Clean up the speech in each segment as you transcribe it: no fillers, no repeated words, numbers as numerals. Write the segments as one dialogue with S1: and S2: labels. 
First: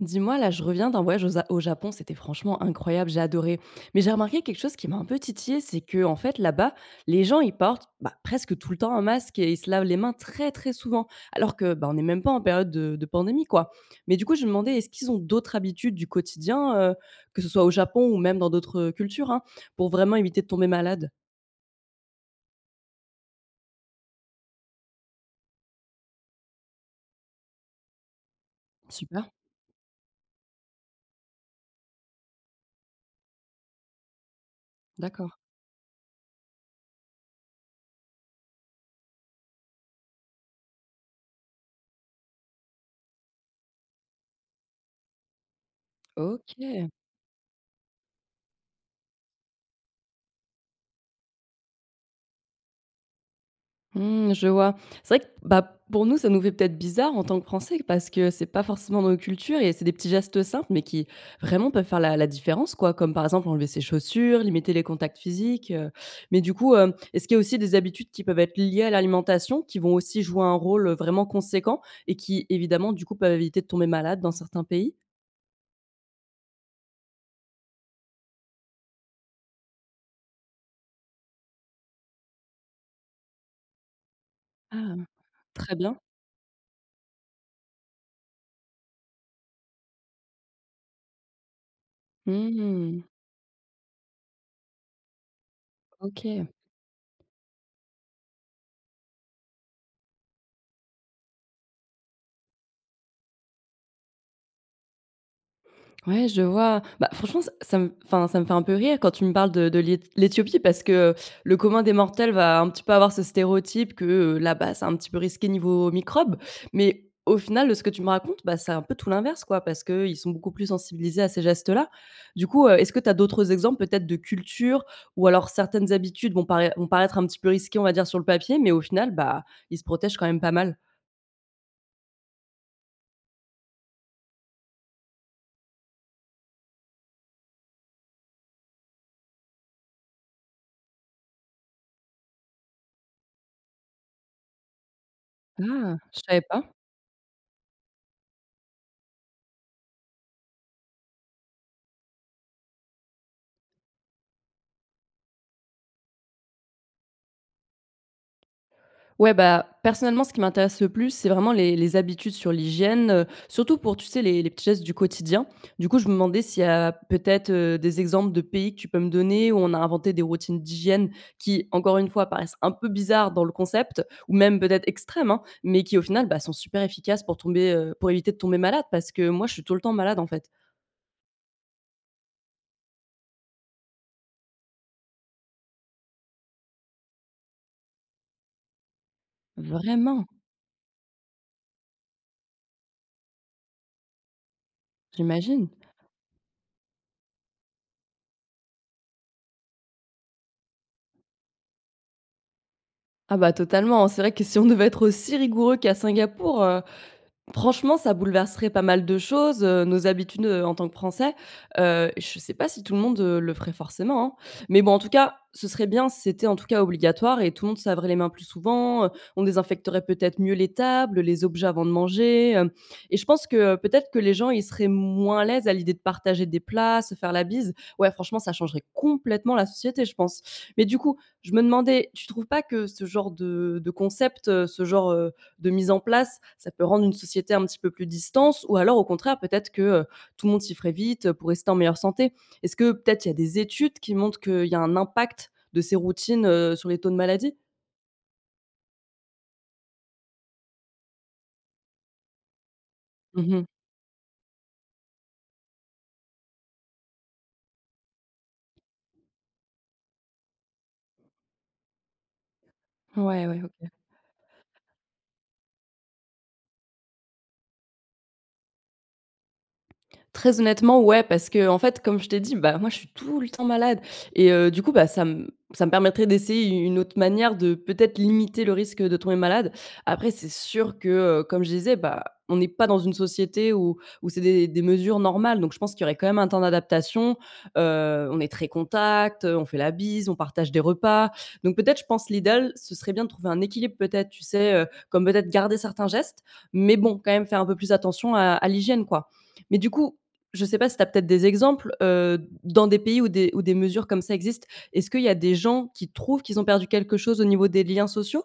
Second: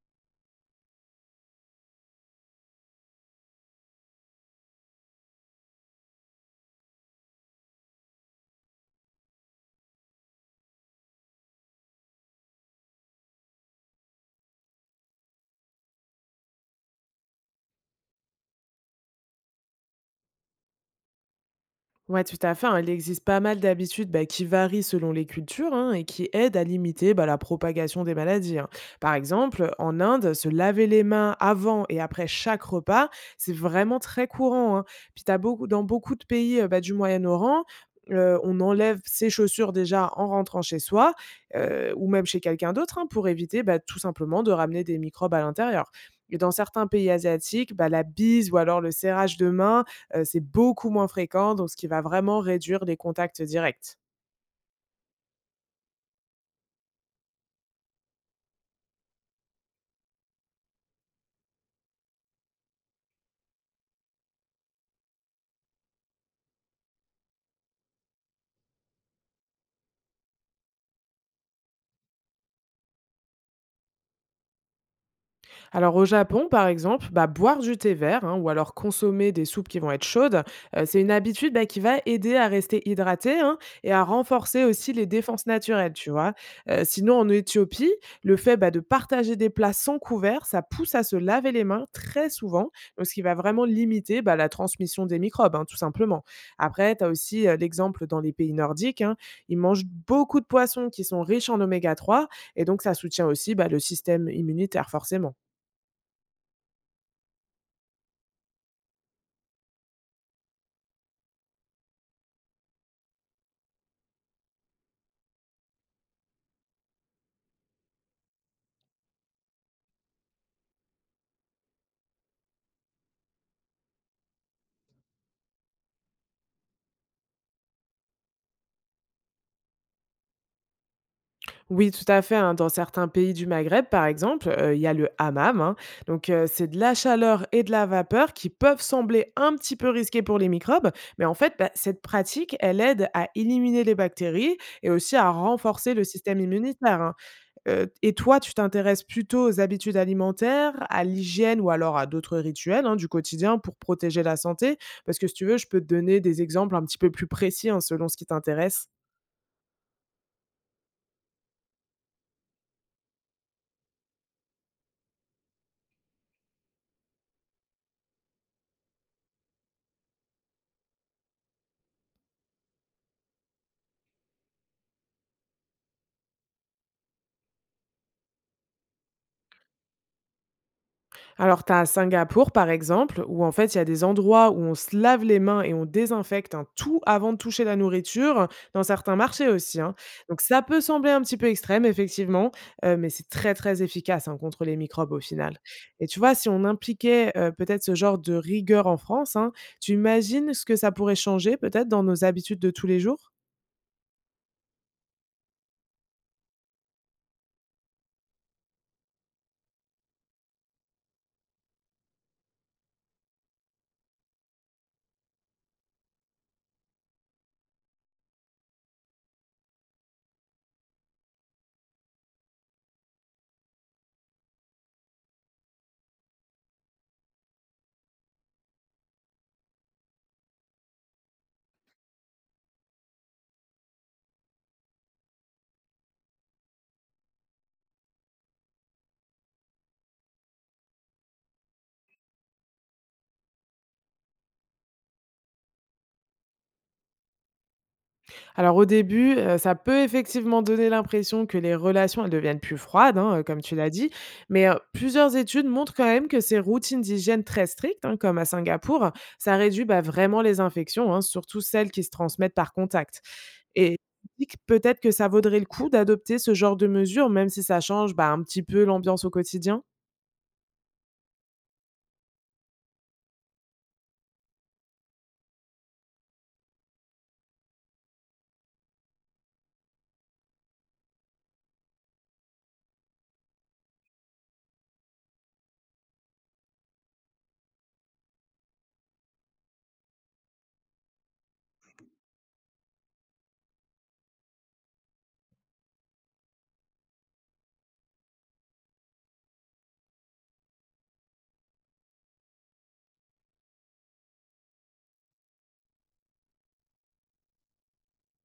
S1: Dis-moi, là, je reviens d'un voyage au, au Japon, c'était franchement incroyable, j'ai adoré. Mais j'ai remarqué quelque chose qui m'a un peu titillé, c'est que en fait, là-bas, les gens ils portent presque tout le temps un masque et ils se lavent les mains très très souvent, alors que on n'est même pas en période de pandémie, quoi. Mais du coup, je me demandais, est-ce qu'ils ont d'autres habitudes du quotidien, que ce soit au Japon ou même dans d'autres cultures, hein, pour vraiment éviter de tomber malade.
S2: Ouais, tout à fait, hein. Il existe pas mal d'habitudes bah, qui varient selon les cultures hein, et qui aident à limiter bah, la propagation des maladies, hein. Par
S1: Super,
S2: exemple, en Inde, se laver les mains avant et après chaque repas, c'est vraiment très courant, hein. Puis t'as
S1: d'accord.
S2: dans beaucoup de pays bah, du Moyen-Orient, on enlève ses chaussures déjà en rentrant chez soi ou même chez quelqu'un d'autre hein, pour éviter bah, tout simplement de ramener des microbes à l'intérieur. Et dans
S1: Ok.
S2: certains pays asiatiques, bah, la bise ou alors le serrage de main c'est beaucoup moins fréquent, donc ce qui va vraiment réduire les contacts directs.
S1: Mmh, je vois. C'est vrai que, bah, pour nous, ça nous fait peut-être bizarre en tant que Français parce que c'est pas forcément dans nos cultures et c'est des petits gestes simples, mais qui vraiment peuvent faire la différence, quoi. Comme par exemple enlever ses chaussures, limiter les contacts physiques. Mais du coup, est-ce qu'il y a aussi des habitudes qui peuvent être liées à l'alimentation, qui vont aussi jouer un rôle vraiment conséquent et qui, évidemment, du coup, peuvent éviter de tomber malade dans certains pays?
S2: Alors au Japon, par exemple, bah, boire du thé vert hein, ou alors consommer des soupes qui vont être chaudes, c'est une habitude bah, qui va aider à rester hydraté hein, et à renforcer aussi
S1: Ah,
S2: les défenses
S1: très
S2: naturelles,
S1: bien.
S2: tu vois. Sinon, en Éthiopie, le fait bah, de partager des plats sans couvert, ça pousse à se laver les mains très souvent,
S1: Mmh,
S2: donc ce qui va vraiment limiter bah, la transmission des microbes, hein, tout simplement.
S1: ok.
S2: Après, tu as aussi l'exemple dans les pays nordiques, hein, ils mangent beaucoup de poissons qui sont riches en oméga-3 et donc ça soutient aussi bah, le système immunitaire, forcément.
S1: Ouais, je vois. Bah, franchement, ça me enfin, ça me fait un peu rire quand tu me parles de l'Éthiopie parce que le commun des mortels va un petit peu avoir ce stéréotype que, là-bas, c'est un petit peu risqué niveau microbes. Mais au final, de ce que tu me racontes, bah, c'est un peu tout l'inverse, quoi, parce qu'ils sont beaucoup plus sensibilisés à ces gestes-là. Du coup, est-ce que tu as d'autres exemples peut-être de cultures ou alors certaines habitudes vont paraître un petit peu risquées, on va dire, sur le papier, mais au final, bah, ils se protègent quand même pas mal?
S2: Oui, tout à fait, hein. Dans certains pays du Maghreb, par exemple, il y a le hammam, hein. Donc, c'est de la chaleur et de la vapeur qui peuvent sembler un petit peu risquées pour les microbes, mais en fait, bah, cette pratique, elle aide à éliminer les bactéries et aussi à renforcer
S1: Ah,
S2: le
S1: je savais
S2: système
S1: pas.
S2: immunitaire, hein. Et toi, tu t'intéresses plutôt aux habitudes alimentaires, à l'hygiène ou alors à d'autres rituels, hein, du quotidien pour protéger la santé? Parce que si tu veux, je peux te donner des exemples un petit peu plus précis, hein, selon ce qui t'intéresse.
S1: Ouais, bah, personnellement, ce qui m'intéresse le plus, c'est vraiment les habitudes sur l'hygiène, surtout pour, tu sais, les petits gestes du quotidien. Du coup, je me demandais s'il y a peut-être, des exemples de pays que tu peux me donner où on a inventé des routines d'hygiène qui, encore une fois, paraissent un peu bizarres dans le concept ou même peut-être extrêmes, hein, mais qui, au final, bah, sont super efficaces pour pour éviter de tomber malade parce que moi, je suis tout le temps malade, en fait.
S2: Alors, tu as à Singapour, par exemple, où en fait, il y a des endroits où on se lave les mains et on désinfecte hein, tout avant de toucher la nourriture, dans certains marchés aussi, hein.
S1: Vraiment,
S2: Donc, ça peut sembler un petit peu extrême, effectivement, mais c'est très, très efficace hein, contre les microbes au final.
S1: j'imagine.
S2: Et tu vois, si on impliquait peut-être ce genre de rigueur en France, hein, tu imagines ce que ça pourrait changer peut-être dans nos habitudes de tous les jours.
S1: Ah bah, totalement, c'est vrai que si on devait être aussi rigoureux qu'à Singapour, franchement, ça bouleverserait pas mal de choses, nos habitudes, en tant que Français. Je sais pas si tout le monde, le ferait forcément, hein. Mais bon, en tout cas, ce serait bien si c'était en tout cas obligatoire et tout le monde se laverait les mains plus souvent, on désinfecterait peut-être mieux les tables, les objets avant de manger, hem et je pense que peut-être que les gens, ils seraient moins à l'aise à l'idée de partager des plats, se faire la bise. Ouais, franchement, ça changerait complètement la société, je pense. Mais du coup, je me demandais, tu trouves pas que ce genre de concept, ce genre de mise en place, ça peut rendre une société un petit peu plus distance, ou alors au contraire, peut-être que tout le monde s'y ferait vite pour rester en meilleure santé. Est-ce que peut-être il y a des études qui montrent qu'il y a un impact de ces routines sur les taux de maladie?
S2: Alors au début, ça peut effectivement donner l'impression que les relations, elles deviennent plus froides, hein, comme
S1: Mmh.
S2: tu l'as dit. Mais, plusieurs études montrent quand même que ces routines d'hygiène très strictes, hein, comme à Singapour, ça réduit, bah, vraiment les infections, hein, surtout celles qui se transmettent par contact.
S1: Ouais, ouais, OK.
S2: Et je me dis que peut-être que ça vaudrait le coup d'adopter ce genre de mesures, même si ça change, bah, un petit peu l'ambiance au quotidien?
S1: Très honnêtement, ouais, parce que en fait, comme je t'ai dit, bah, moi, je suis tout le temps malade et du coup, bah, ça me permettrait d'essayer une autre manière de peut-être limiter le risque de tomber malade. Après, c'est sûr que, comme je disais, bah, on n'est pas dans une société où c'est des mesures normales, donc je pense qu'il y aurait quand même un temps d'adaptation. On est très contact, on fait la bise, on partage des repas, donc peut-être, je pense, l'idéal, ce serait bien de trouver un équilibre peut-être, tu sais, comme peut-être garder certains gestes, mais bon, quand même faire un peu plus attention à l'hygiène, quoi. Mais du coup, je sais pas si tu as peut-être des exemples, dans des pays où des mesures comme ça existent. Est-ce qu'il y a des gens qui trouvent qu'ils ont perdu quelque chose au niveau des liens sociaux?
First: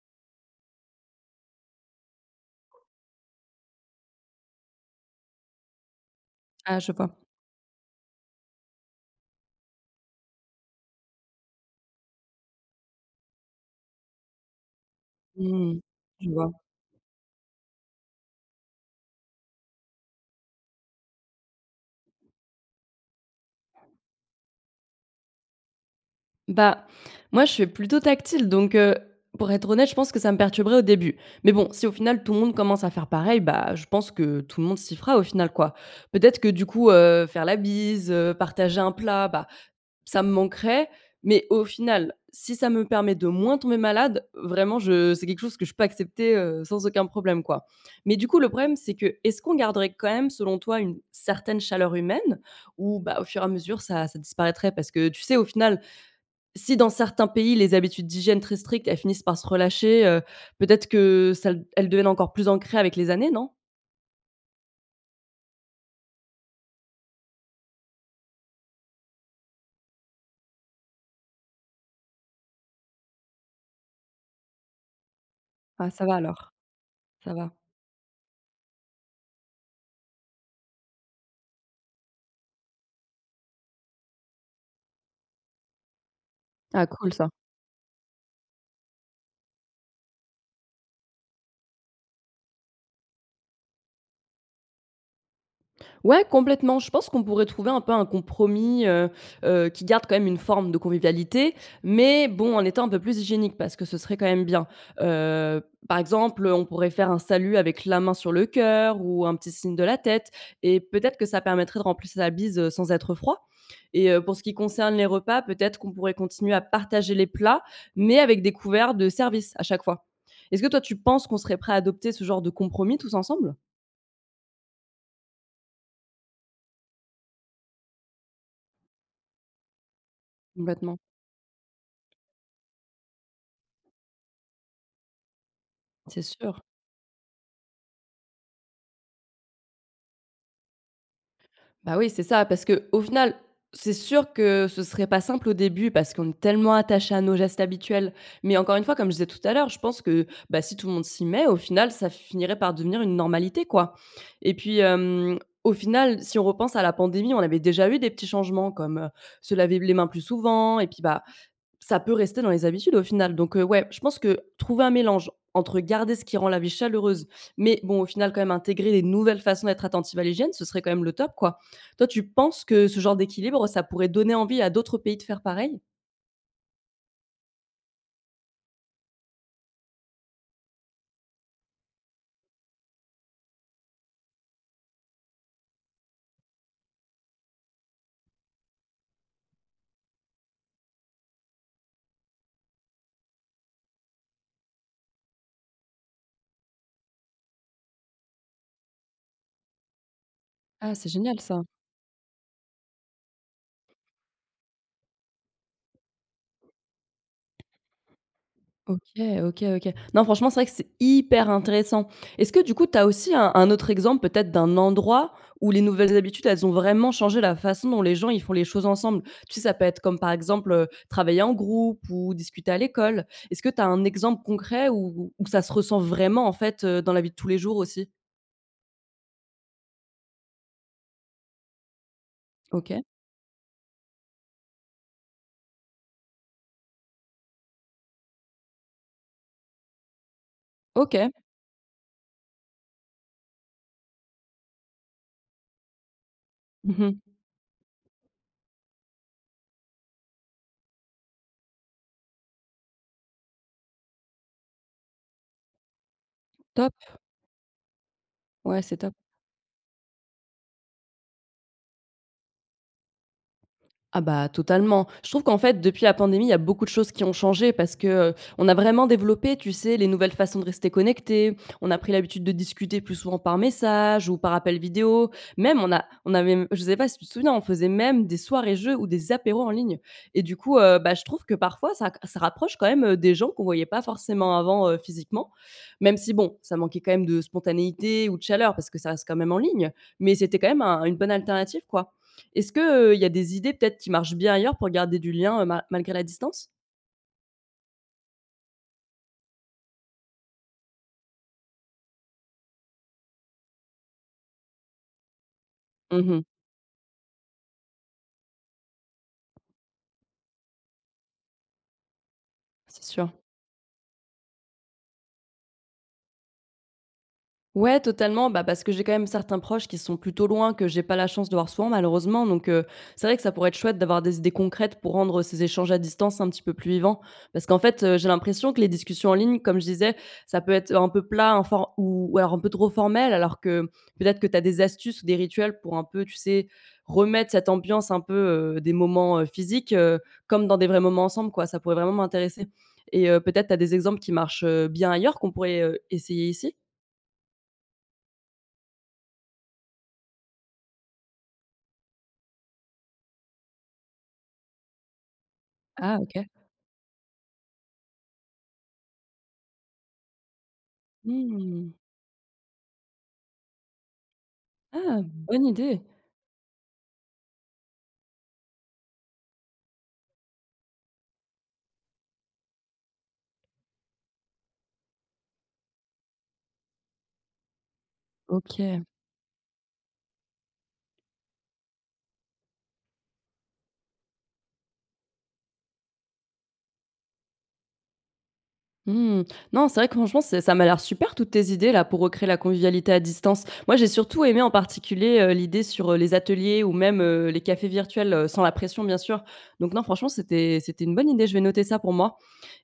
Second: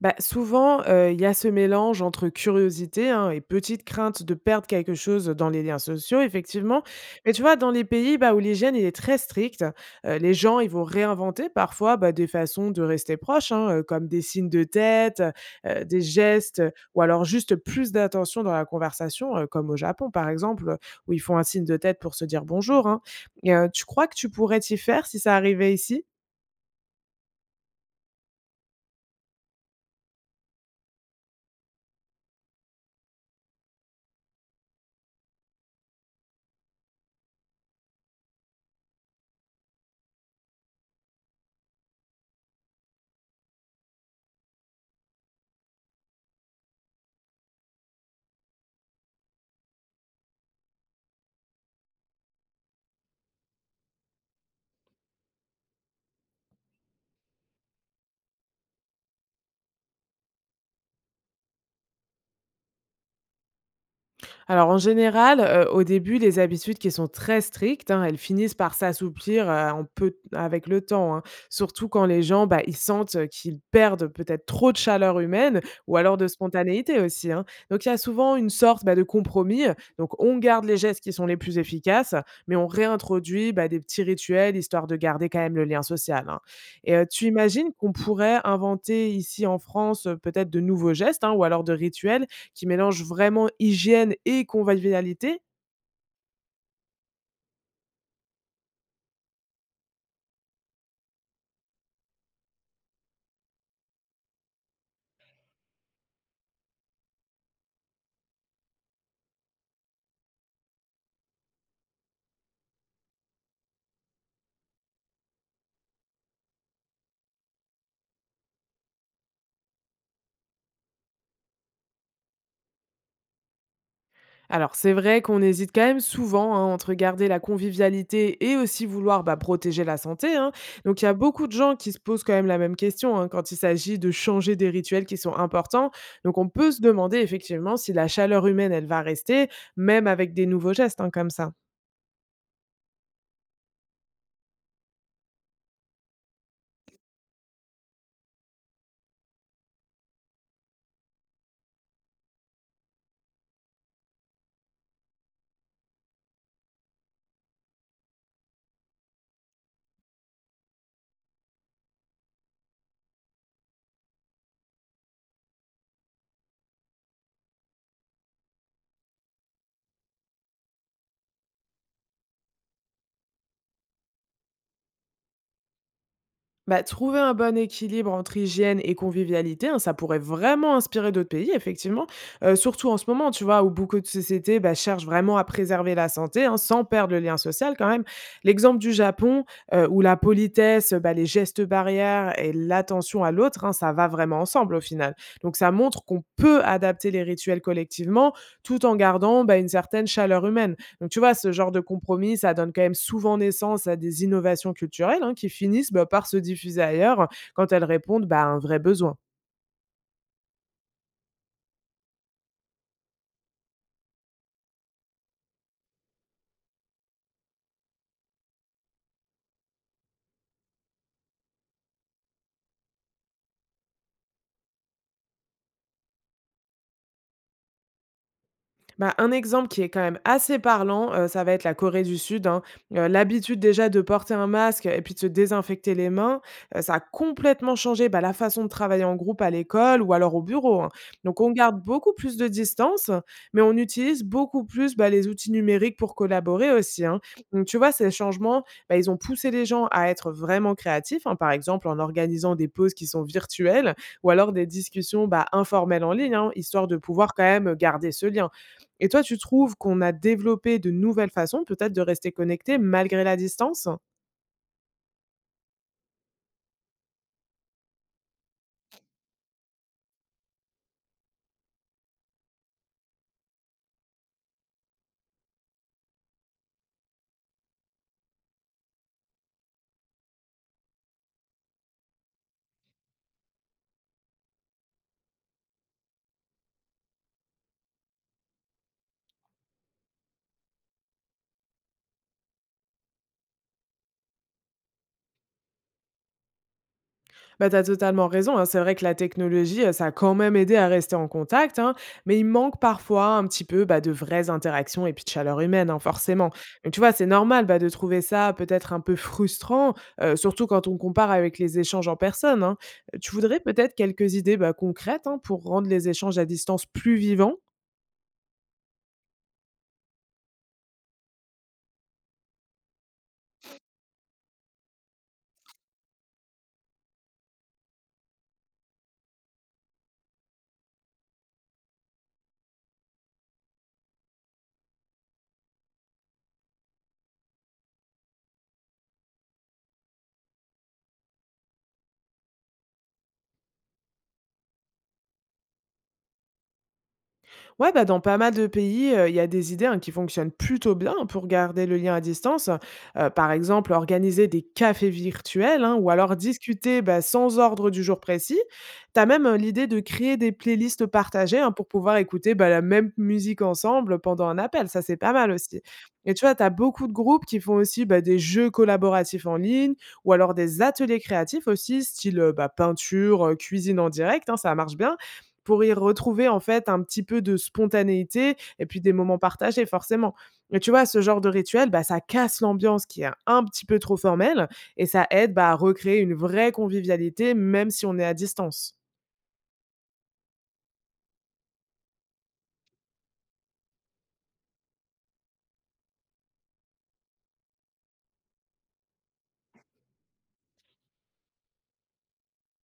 S2: Bah, souvent, il y a ce mélange entre curiosité, hein, et petite crainte de perdre quelque chose dans les liens sociaux,
S1: Ah
S2: effectivement.
S1: je vois.
S2: Mais tu vois, dans les pays, bah, où l'hygiène, il est très stricte, les gens, ils vont réinventer parfois, bah, des façons de rester proches, hein, comme des signes de tête,
S1: Mmh.
S2: des
S1: Je vois.
S2: gestes, ou alors juste plus d'attention dans la conversation, comme au Japon, par exemple, où ils font un signe de tête pour se dire bonjour, hein. Et tu crois que tu pourrais t'y faire si ça arrivait ici?
S1: Bah, moi je suis plutôt tactile donc pour être honnête, je pense que ça me perturberait au début. Mais bon, si au final tout le monde commence à faire pareil, bah, je pense que tout le monde s'y fera au final, quoi. Peut-être que du coup, faire la bise, partager un plat, bah, ça me manquerait, mais au final, si ça me permet de moins tomber malade, vraiment, je c'est quelque chose que je peux accepter, sans aucun problème, quoi. Mais du coup, le problème, c'est que est-ce qu'on garderait quand même, selon toi, une certaine chaleur humaine ou bah, au fur et à mesure, ça disparaîtrait? Parce que tu sais, au final, si dans certains pays, les habitudes d'hygiène très strictes, elles finissent par se relâcher, peut-être que ça elles deviennent encore plus ancrées avec les années, non?
S2: Alors en général, au début, les habitudes qui sont très strictes, hein, elles finissent par s'assouplir, en peu avec le temps, hein. Surtout quand les gens, bah, ils sentent, qu'ils perdent peut-être trop de chaleur humaine
S1: Ah
S2: ou
S1: ça va
S2: alors de
S1: alors,
S2: spontanéité aussi,
S1: ça
S2: hein.
S1: va.
S2: Donc il y a souvent une sorte, bah, de compromis, donc on garde les gestes qui sont les plus efficaces, mais on réintroduit, bah, des petits rituels histoire de garder quand même le lien social, hein.
S1: Ah
S2: Et
S1: cool
S2: tu
S1: ça.
S2: imagines qu'on pourrait inventer ici en France, peut-être de nouveaux gestes, hein, ou alors de rituels qui mélange vraiment hygiène et convivialité.
S1: Ouais, complètement. Je pense qu'on pourrait trouver un peu un compromis, qui garde quand même une forme de convivialité, mais bon, en étant un peu plus hygiénique parce que ce serait quand même bien. Heu, par exemple, on pourrait faire un salut avec la main sur le cœur ou un petit signe de la tête et peut-être que ça permettrait de remplir sa bise, sans être froid et pour ce qui concerne les repas, peut-être qu'on pourrait continuer à partager les plats, mais avec des couverts de service à chaque fois. Est-ce que toi, tu penses qu'on serait prêt à adopter ce genre de compromis tous ensemble?
S2: Alors c'est vrai qu'on hésite quand même souvent hein, entre garder la convivialité et aussi vouloir bah, protéger la santé, hein.
S1: Complètement,
S2: Donc il y a beaucoup de gens qui se posent quand même la même question hein, quand il s'agit de changer des rituels qui sont importants.
S1: c'est
S2: Donc on
S1: sûr.
S2: peut se demander effectivement si la chaleur humaine, elle va rester, même avec des nouveaux gestes hein, comme ça.
S1: Bah oui, c'est ça, parce que au final, c'est sûr que ce serait pas simple au début parce qu'on est tellement attaché à nos gestes habituels. Mais encore une fois, comme je disais tout à l'heure, je pense que bah, si tout le monde s'y met, au final, ça finirait par devenir une normalité, quoi. Et puis, au final, si on repense à la pandémie, on avait déjà eu des petits changements comme, se laver les mains plus souvent et puis, bah, ça peut rester dans les habitudes au final donc ouais, je pense que trouver un mélange entre garder ce qui rend la vie chaleureuse, mais bon, au final quand même intégrer des nouvelles façons d'être attentive à l'hygiène, ce serait quand même le top, quoi. Toi, tu penses que ce genre d'équilibre, ça pourrait donner envie à d'autres pays de faire pareil?
S2: Bah, trouver un bon équilibre entre hygiène et convivialité, hein, ça pourrait vraiment inspirer d'autres pays, effectivement. Surtout en ce moment, tu vois, où beaucoup de sociétés bah, cherchent vraiment à préserver la santé, hein, sans perdre le lien social quand même. L'exemple du Japon, où la politesse, bah, les gestes barrières et l'attention à l'autre, hein, ça va vraiment ensemble au final. Donc ça montre qu'on peut adapter les rituels collectivement tout en gardant bah, une certaine chaleur humaine.
S1: Ah, c'est
S2: Donc, tu vois,
S1: génial
S2: ce
S1: ça.
S2: genre de compromis, ça donne quand même souvent naissance à des innovations culturelles hein, qui finissent bah, par se diffuser ailleurs quand elles répondent bah, à un vrai besoin.
S1: OK, OK, OK. Non, franchement, c'est vrai que c'est hyper intéressant. Est-ce que du coup, tu as aussi un autre exemple peut-être d'un endroit où les nouvelles habitudes, elles ont vraiment changé la façon dont les gens, ils font les choses ensemble? Tu sais, ça peut être comme par exemple, travailler en groupe ou discuter à l'école. Est-ce que tu as un exemple concret où ça se ressent vraiment en fait, dans la vie de tous les jours aussi?
S2: Bah, un exemple qui est quand même assez parlant, ça va être la Corée du Sud, hein.
S1: OK.
S2: L'habitude déjà de porter un masque et puis de se désinfecter les mains, ça a complètement changé, bah, la façon de travailler en groupe à l'école ou alors au bureau, hein.
S1: OK.
S2: Donc on garde beaucoup plus de distance, mais on utilise beaucoup plus, bah, les outils numériques pour collaborer aussi, hein.
S1: Mmh.
S2: Donc tu vois, ces changements, bah, ils ont poussé les gens à être vraiment créatifs, hein, par exemple en organisant des pauses qui sont virtuelles ou alors des discussions, bah, informelles en ligne, hein, histoire de
S1: Top.
S2: pouvoir quand même garder ce lien.
S1: Ouais, c'est
S2: Et
S1: top.
S2: toi, tu trouves qu'on a développé de nouvelles façons peut-être de rester connecté malgré la distance?
S1: Ah bah, totalement. Je trouve qu'en fait, depuis la pandémie, il y a beaucoup de choses qui ont changé parce que, on a vraiment développé, tu sais, les nouvelles façons de rester connectés. On a pris l'habitude de discuter plus souvent par message ou par appel vidéo. Même on avait je sais pas si tu te souviens, on faisait même des soirées jeux ou des apéros en ligne et du coup, bah, je trouve que parfois ça rapproche quand même, des gens qu'on voyait pas forcément avant, physiquement. Même si bon, ça manquait quand même de spontanéité ou de chaleur parce que ça reste quand même en ligne, mais c'était quand même un une bonne alternative, quoi. Est-ce que, il y a des idées peut-être qui marchent bien ailleurs pour garder du lien, ma malgré la distance?
S2: Bah, tu as totalement raison, hein, c'est vrai que la technologie, ça a quand même aidé à rester en contact, hein, mais il manque parfois un petit peu, bah, de vraies interactions et puis de chaleur humaine, hein,
S1: Mmh.
S2: forcément. Donc tu vois, c'est normal, bah, de trouver ça peut-être un peu frustrant, surtout quand on compare avec les échanges en personne, hein.
S1: C'est sûr.
S2: Tu voudrais peut-être quelques idées, bah, concrètes, hein, pour rendre les échanges à distance plus vivants?
S1: Ouais, totalement. Bah, parce que j'ai quand même certains proches qui sont plutôt loin, que j'ai pas la chance de voir souvent, malheureusement. Donc, c'est vrai que ça pourrait être chouette d'avoir des idées concrètes pour rendre ces échanges à distance un petit peu plus vivants. Parce qu'en fait, j'ai l'impression que les discussions en ligne, comme je disais, ça peut être un peu plat, un for ou alors un peu trop formel, alors que peut-être que tu as des astuces ou des rituels pour un peu, tu sais, remettre cette ambiance un peu, des moments, physiques, comme dans des vrais moments ensemble, quoi. Ça pourrait vraiment m'intéresser et peut-être tu as des exemples qui marchent, bien ailleurs qu'on pourrait, essayer ici?
S2: Ouais, bah, dans pas mal de pays, il y a des idées, hein, qui fonctionnent plutôt bien pour garder le lien à distance. Par exemple, organiser des cafés virtuels, hein, ou
S1: Ah
S2: alors
S1: OK.
S2: discuter, bah, sans ordre du jour précis. Tu as même, l'idée de créer des playlists partagées, hein, pour
S1: Mmh.
S2: pouvoir écouter, bah, la même musique ensemble pendant un appel. Ça, c'est
S1: Ah,
S2: pas mal
S1: bonne
S2: aussi
S1: idée.
S2: et tu vois, tu as beaucoup de groupes qui font aussi, bah, des jeux collaboratifs en ligne ou alors des ateliers créatifs aussi, style, bah, peinture, cuisine en direct, hein, ça marche bien pour y retrouver en fait un petit peu de spontanéité et puis
S1: OK.
S2: des moments partagés forcément. Mais tu vois, ce genre de rituel, bah, ça casse l'ambiance qui est un petit peu trop formelle et ça aide bah, à recréer une vraie convivialité même si on est à distance.
S1: Mmh. Non, c'est vrai que franchement, c'est ça m'a l'air super toutes tes idées là pour recréer la convivialité à distance. Moi, j'ai surtout aimé en particulier, l'idée sur, les ateliers ou même, les cafés virtuels, sans la pression bien sûr. Donc non, franchement, c'était une bonne idée, je vais noter ça pour moi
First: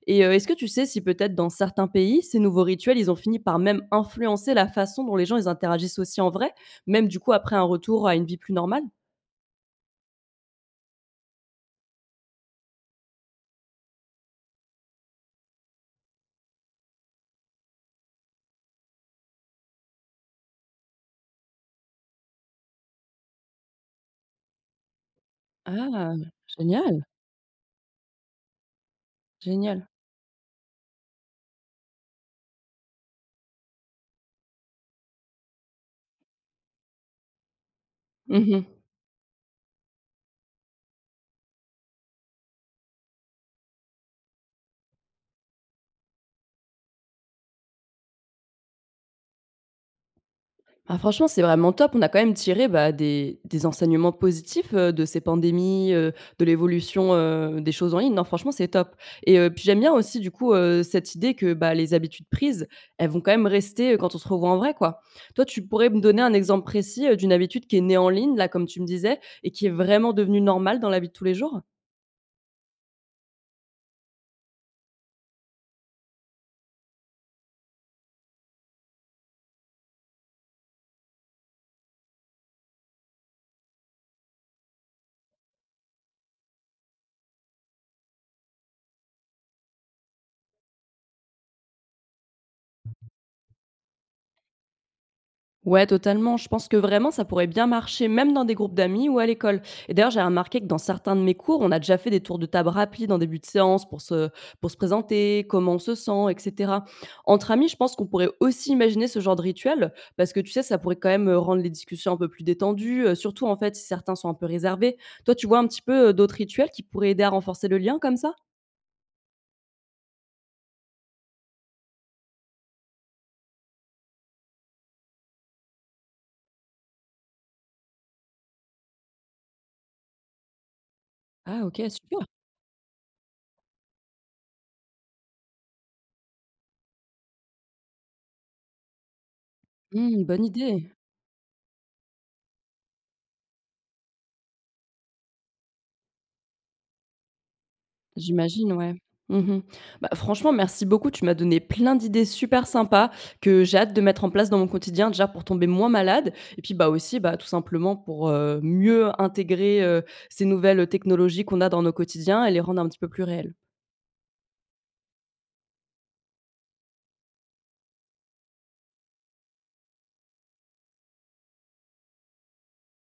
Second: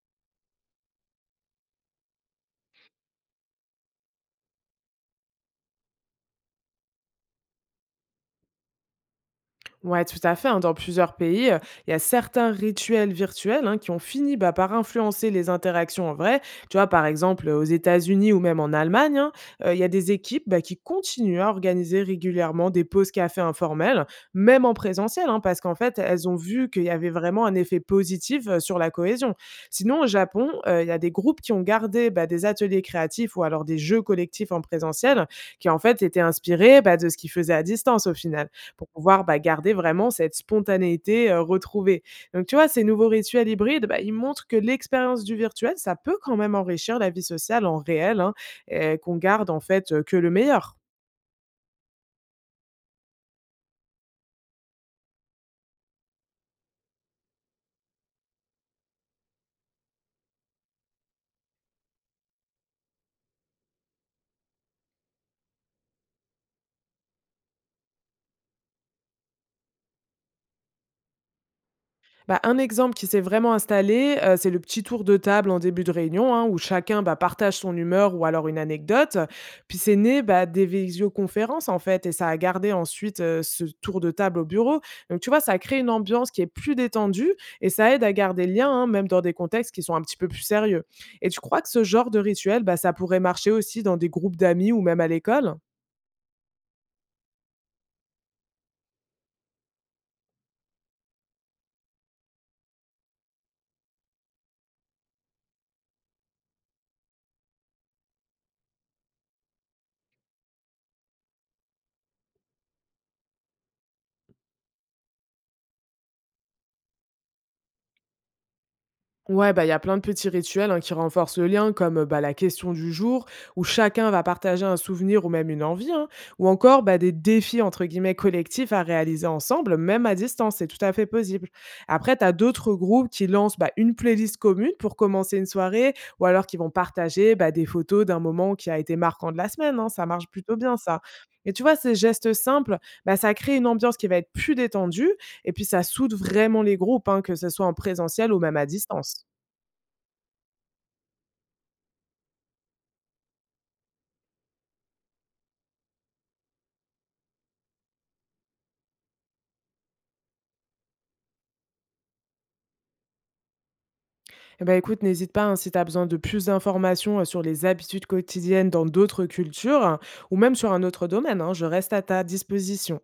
S1: et est-ce que tu sais si peut-être dans certains pays, ces nouveaux rituels, ils ont fini par même influencer la façon dont les gens ils interagissent aussi en vrai, même du coup après un retour à une vie plus normale?
S2: Ouais, tout à fait, hein. Dans plusieurs pays, il y a certains rituels virtuels hein, qui ont fini bah, par influencer les interactions en vrai. Tu vois, par exemple, aux États-Unis ou même en Allemagne, hein, il y a des équipes bah, qui continuent à organiser régulièrement des pauses café informelles, même en présentiel, hein, parce qu'en fait,
S1: Ah,
S2: elles ont vu qu'il y
S1: génial,
S2: avait vraiment un effet positif sur la cohésion.
S1: génial.
S2: Sinon, au Japon, il y a des groupes qui ont gardé bah, des ateliers créatifs ou alors des jeux collectifs en présentiel, qui en fait étaient inspirés bah, de ce qu'ils faisaient à distance au final
S1: Mmh.
S2: pour pouvoir, bah, garder vraiment cette spontanéité, retrouvée. Donc tu vois, ces nouveaux rituels hybrides, bah, ils montrent que l'expérience du virtuel, ça peut quand même enrichir la vie sociale en réel, hein, et qu'on garde en fait, que le meilleur.
S1: Ah franchement, c'est vraiment top. On a quand même tiré, bah, des enseignements positifs, de ces pandémies, de l'évolution, des choses en ligne. Non, franchement, c'est top et puis j'aime bien aussi du coup, cette idée que, bah, les habitudes prises, elles vont quand même rester, quand on se revoit en vrai, quoi. Toi, tu pourrais me donner un exemple précis, d'une habitude qui est née en ligne, là, comme tu me disais et qui est vraiment devenue normale dans la vie de tous les jours?
S2: Bah, un exemple qui s'est vraiment installé, c'est le petit tour de table en début de réunion, hein, où chacun, bah, partage son humeur ou alors une anecdote. Puis c'est né, bah, des visioconférences, en fait et ça a gardé ensuite, ce tour de table au bureau. Donc tu vois, ça crée une ambiance qui est plus détendue et ça aide à garder le lien, hein, même dans des contextes qui sont un petit peu plus sérieux. Et tu crois que ce genre de rituel, bah, ça pourrait marcher aussi dans des groupes d'amis ou même à l'école?
S1: Ouais, totalement. Je pense que vraiment, ça pourrait bien marcher, même dans des groupes d'amis ou à l'école. Et d'ailleurs, j'ai remarqué que dans certains de mes cours, on a déjà fait des tours de table rapides en début de séance pour se présenter, comment on se sent, etc. Entre amis, je pense qu'on pourrait aussi imaginer ce genre de rituel, parce que tu sais, ça pourrait quand même rendre les discussions un peu plus détendues, surtout en fait si certains sont un peu réservés. Toi, tu vois un petit peu d'autres rituels qui pourraient aider à renforcer le lien comme ça?
S2: Ouais, bah, il y a plein de petits rituels, hein, qui renforcent le lien, comme, bah, la question du jour, où chacun va partager un souvenir ou même une envie, hein, ou encore, bah, des «défis» entre guillemets collectifs à réaliser ensemble, même à distance, c'est tout à fait possible.
S1: Ah, ok,
S2: Après, tu
S1: super.
S2: as d'autres groupes qui lancent, bah, une playlist commune pour commencer une soirée ou alors qui vont partager, bah, des photos d'un moment qui a été marquant de la semaine, hein, ça
S1: Hmm,
S2: marche
S1: bonne
S2: plutôt bien
S1: idée.
S2: ça. Et tu vois, ces gestes simples, bah, ça crée une ambiance qui va être plus détendue et puis ça soude vraiment les groupes, hein, que ce soit en présentiel ou même à
S1: J'imagine, ouais.
S2: distance.
S1: Mmh. Bah, franchement, merci beaucoup. Tu m'as donné plein d'idées super sympas que j'ai hâte de mettre en place dans mon quotidien, déjà pour tomber moins malade et puis, bah, aussi, bah, tout simplement pour, mieux intégrer, ces nouvelles technologies qu'on a dans nos quotidiens et les rendre un petit peu plus réelles.
S2: Eh ben écoute, n'hésite pas hein, si tu as besoin de plus d'informations sur les habitudes quotidiennes dans d'autres cultures hein, ou même sur un autre domaine, hein, je reste à ta disposition.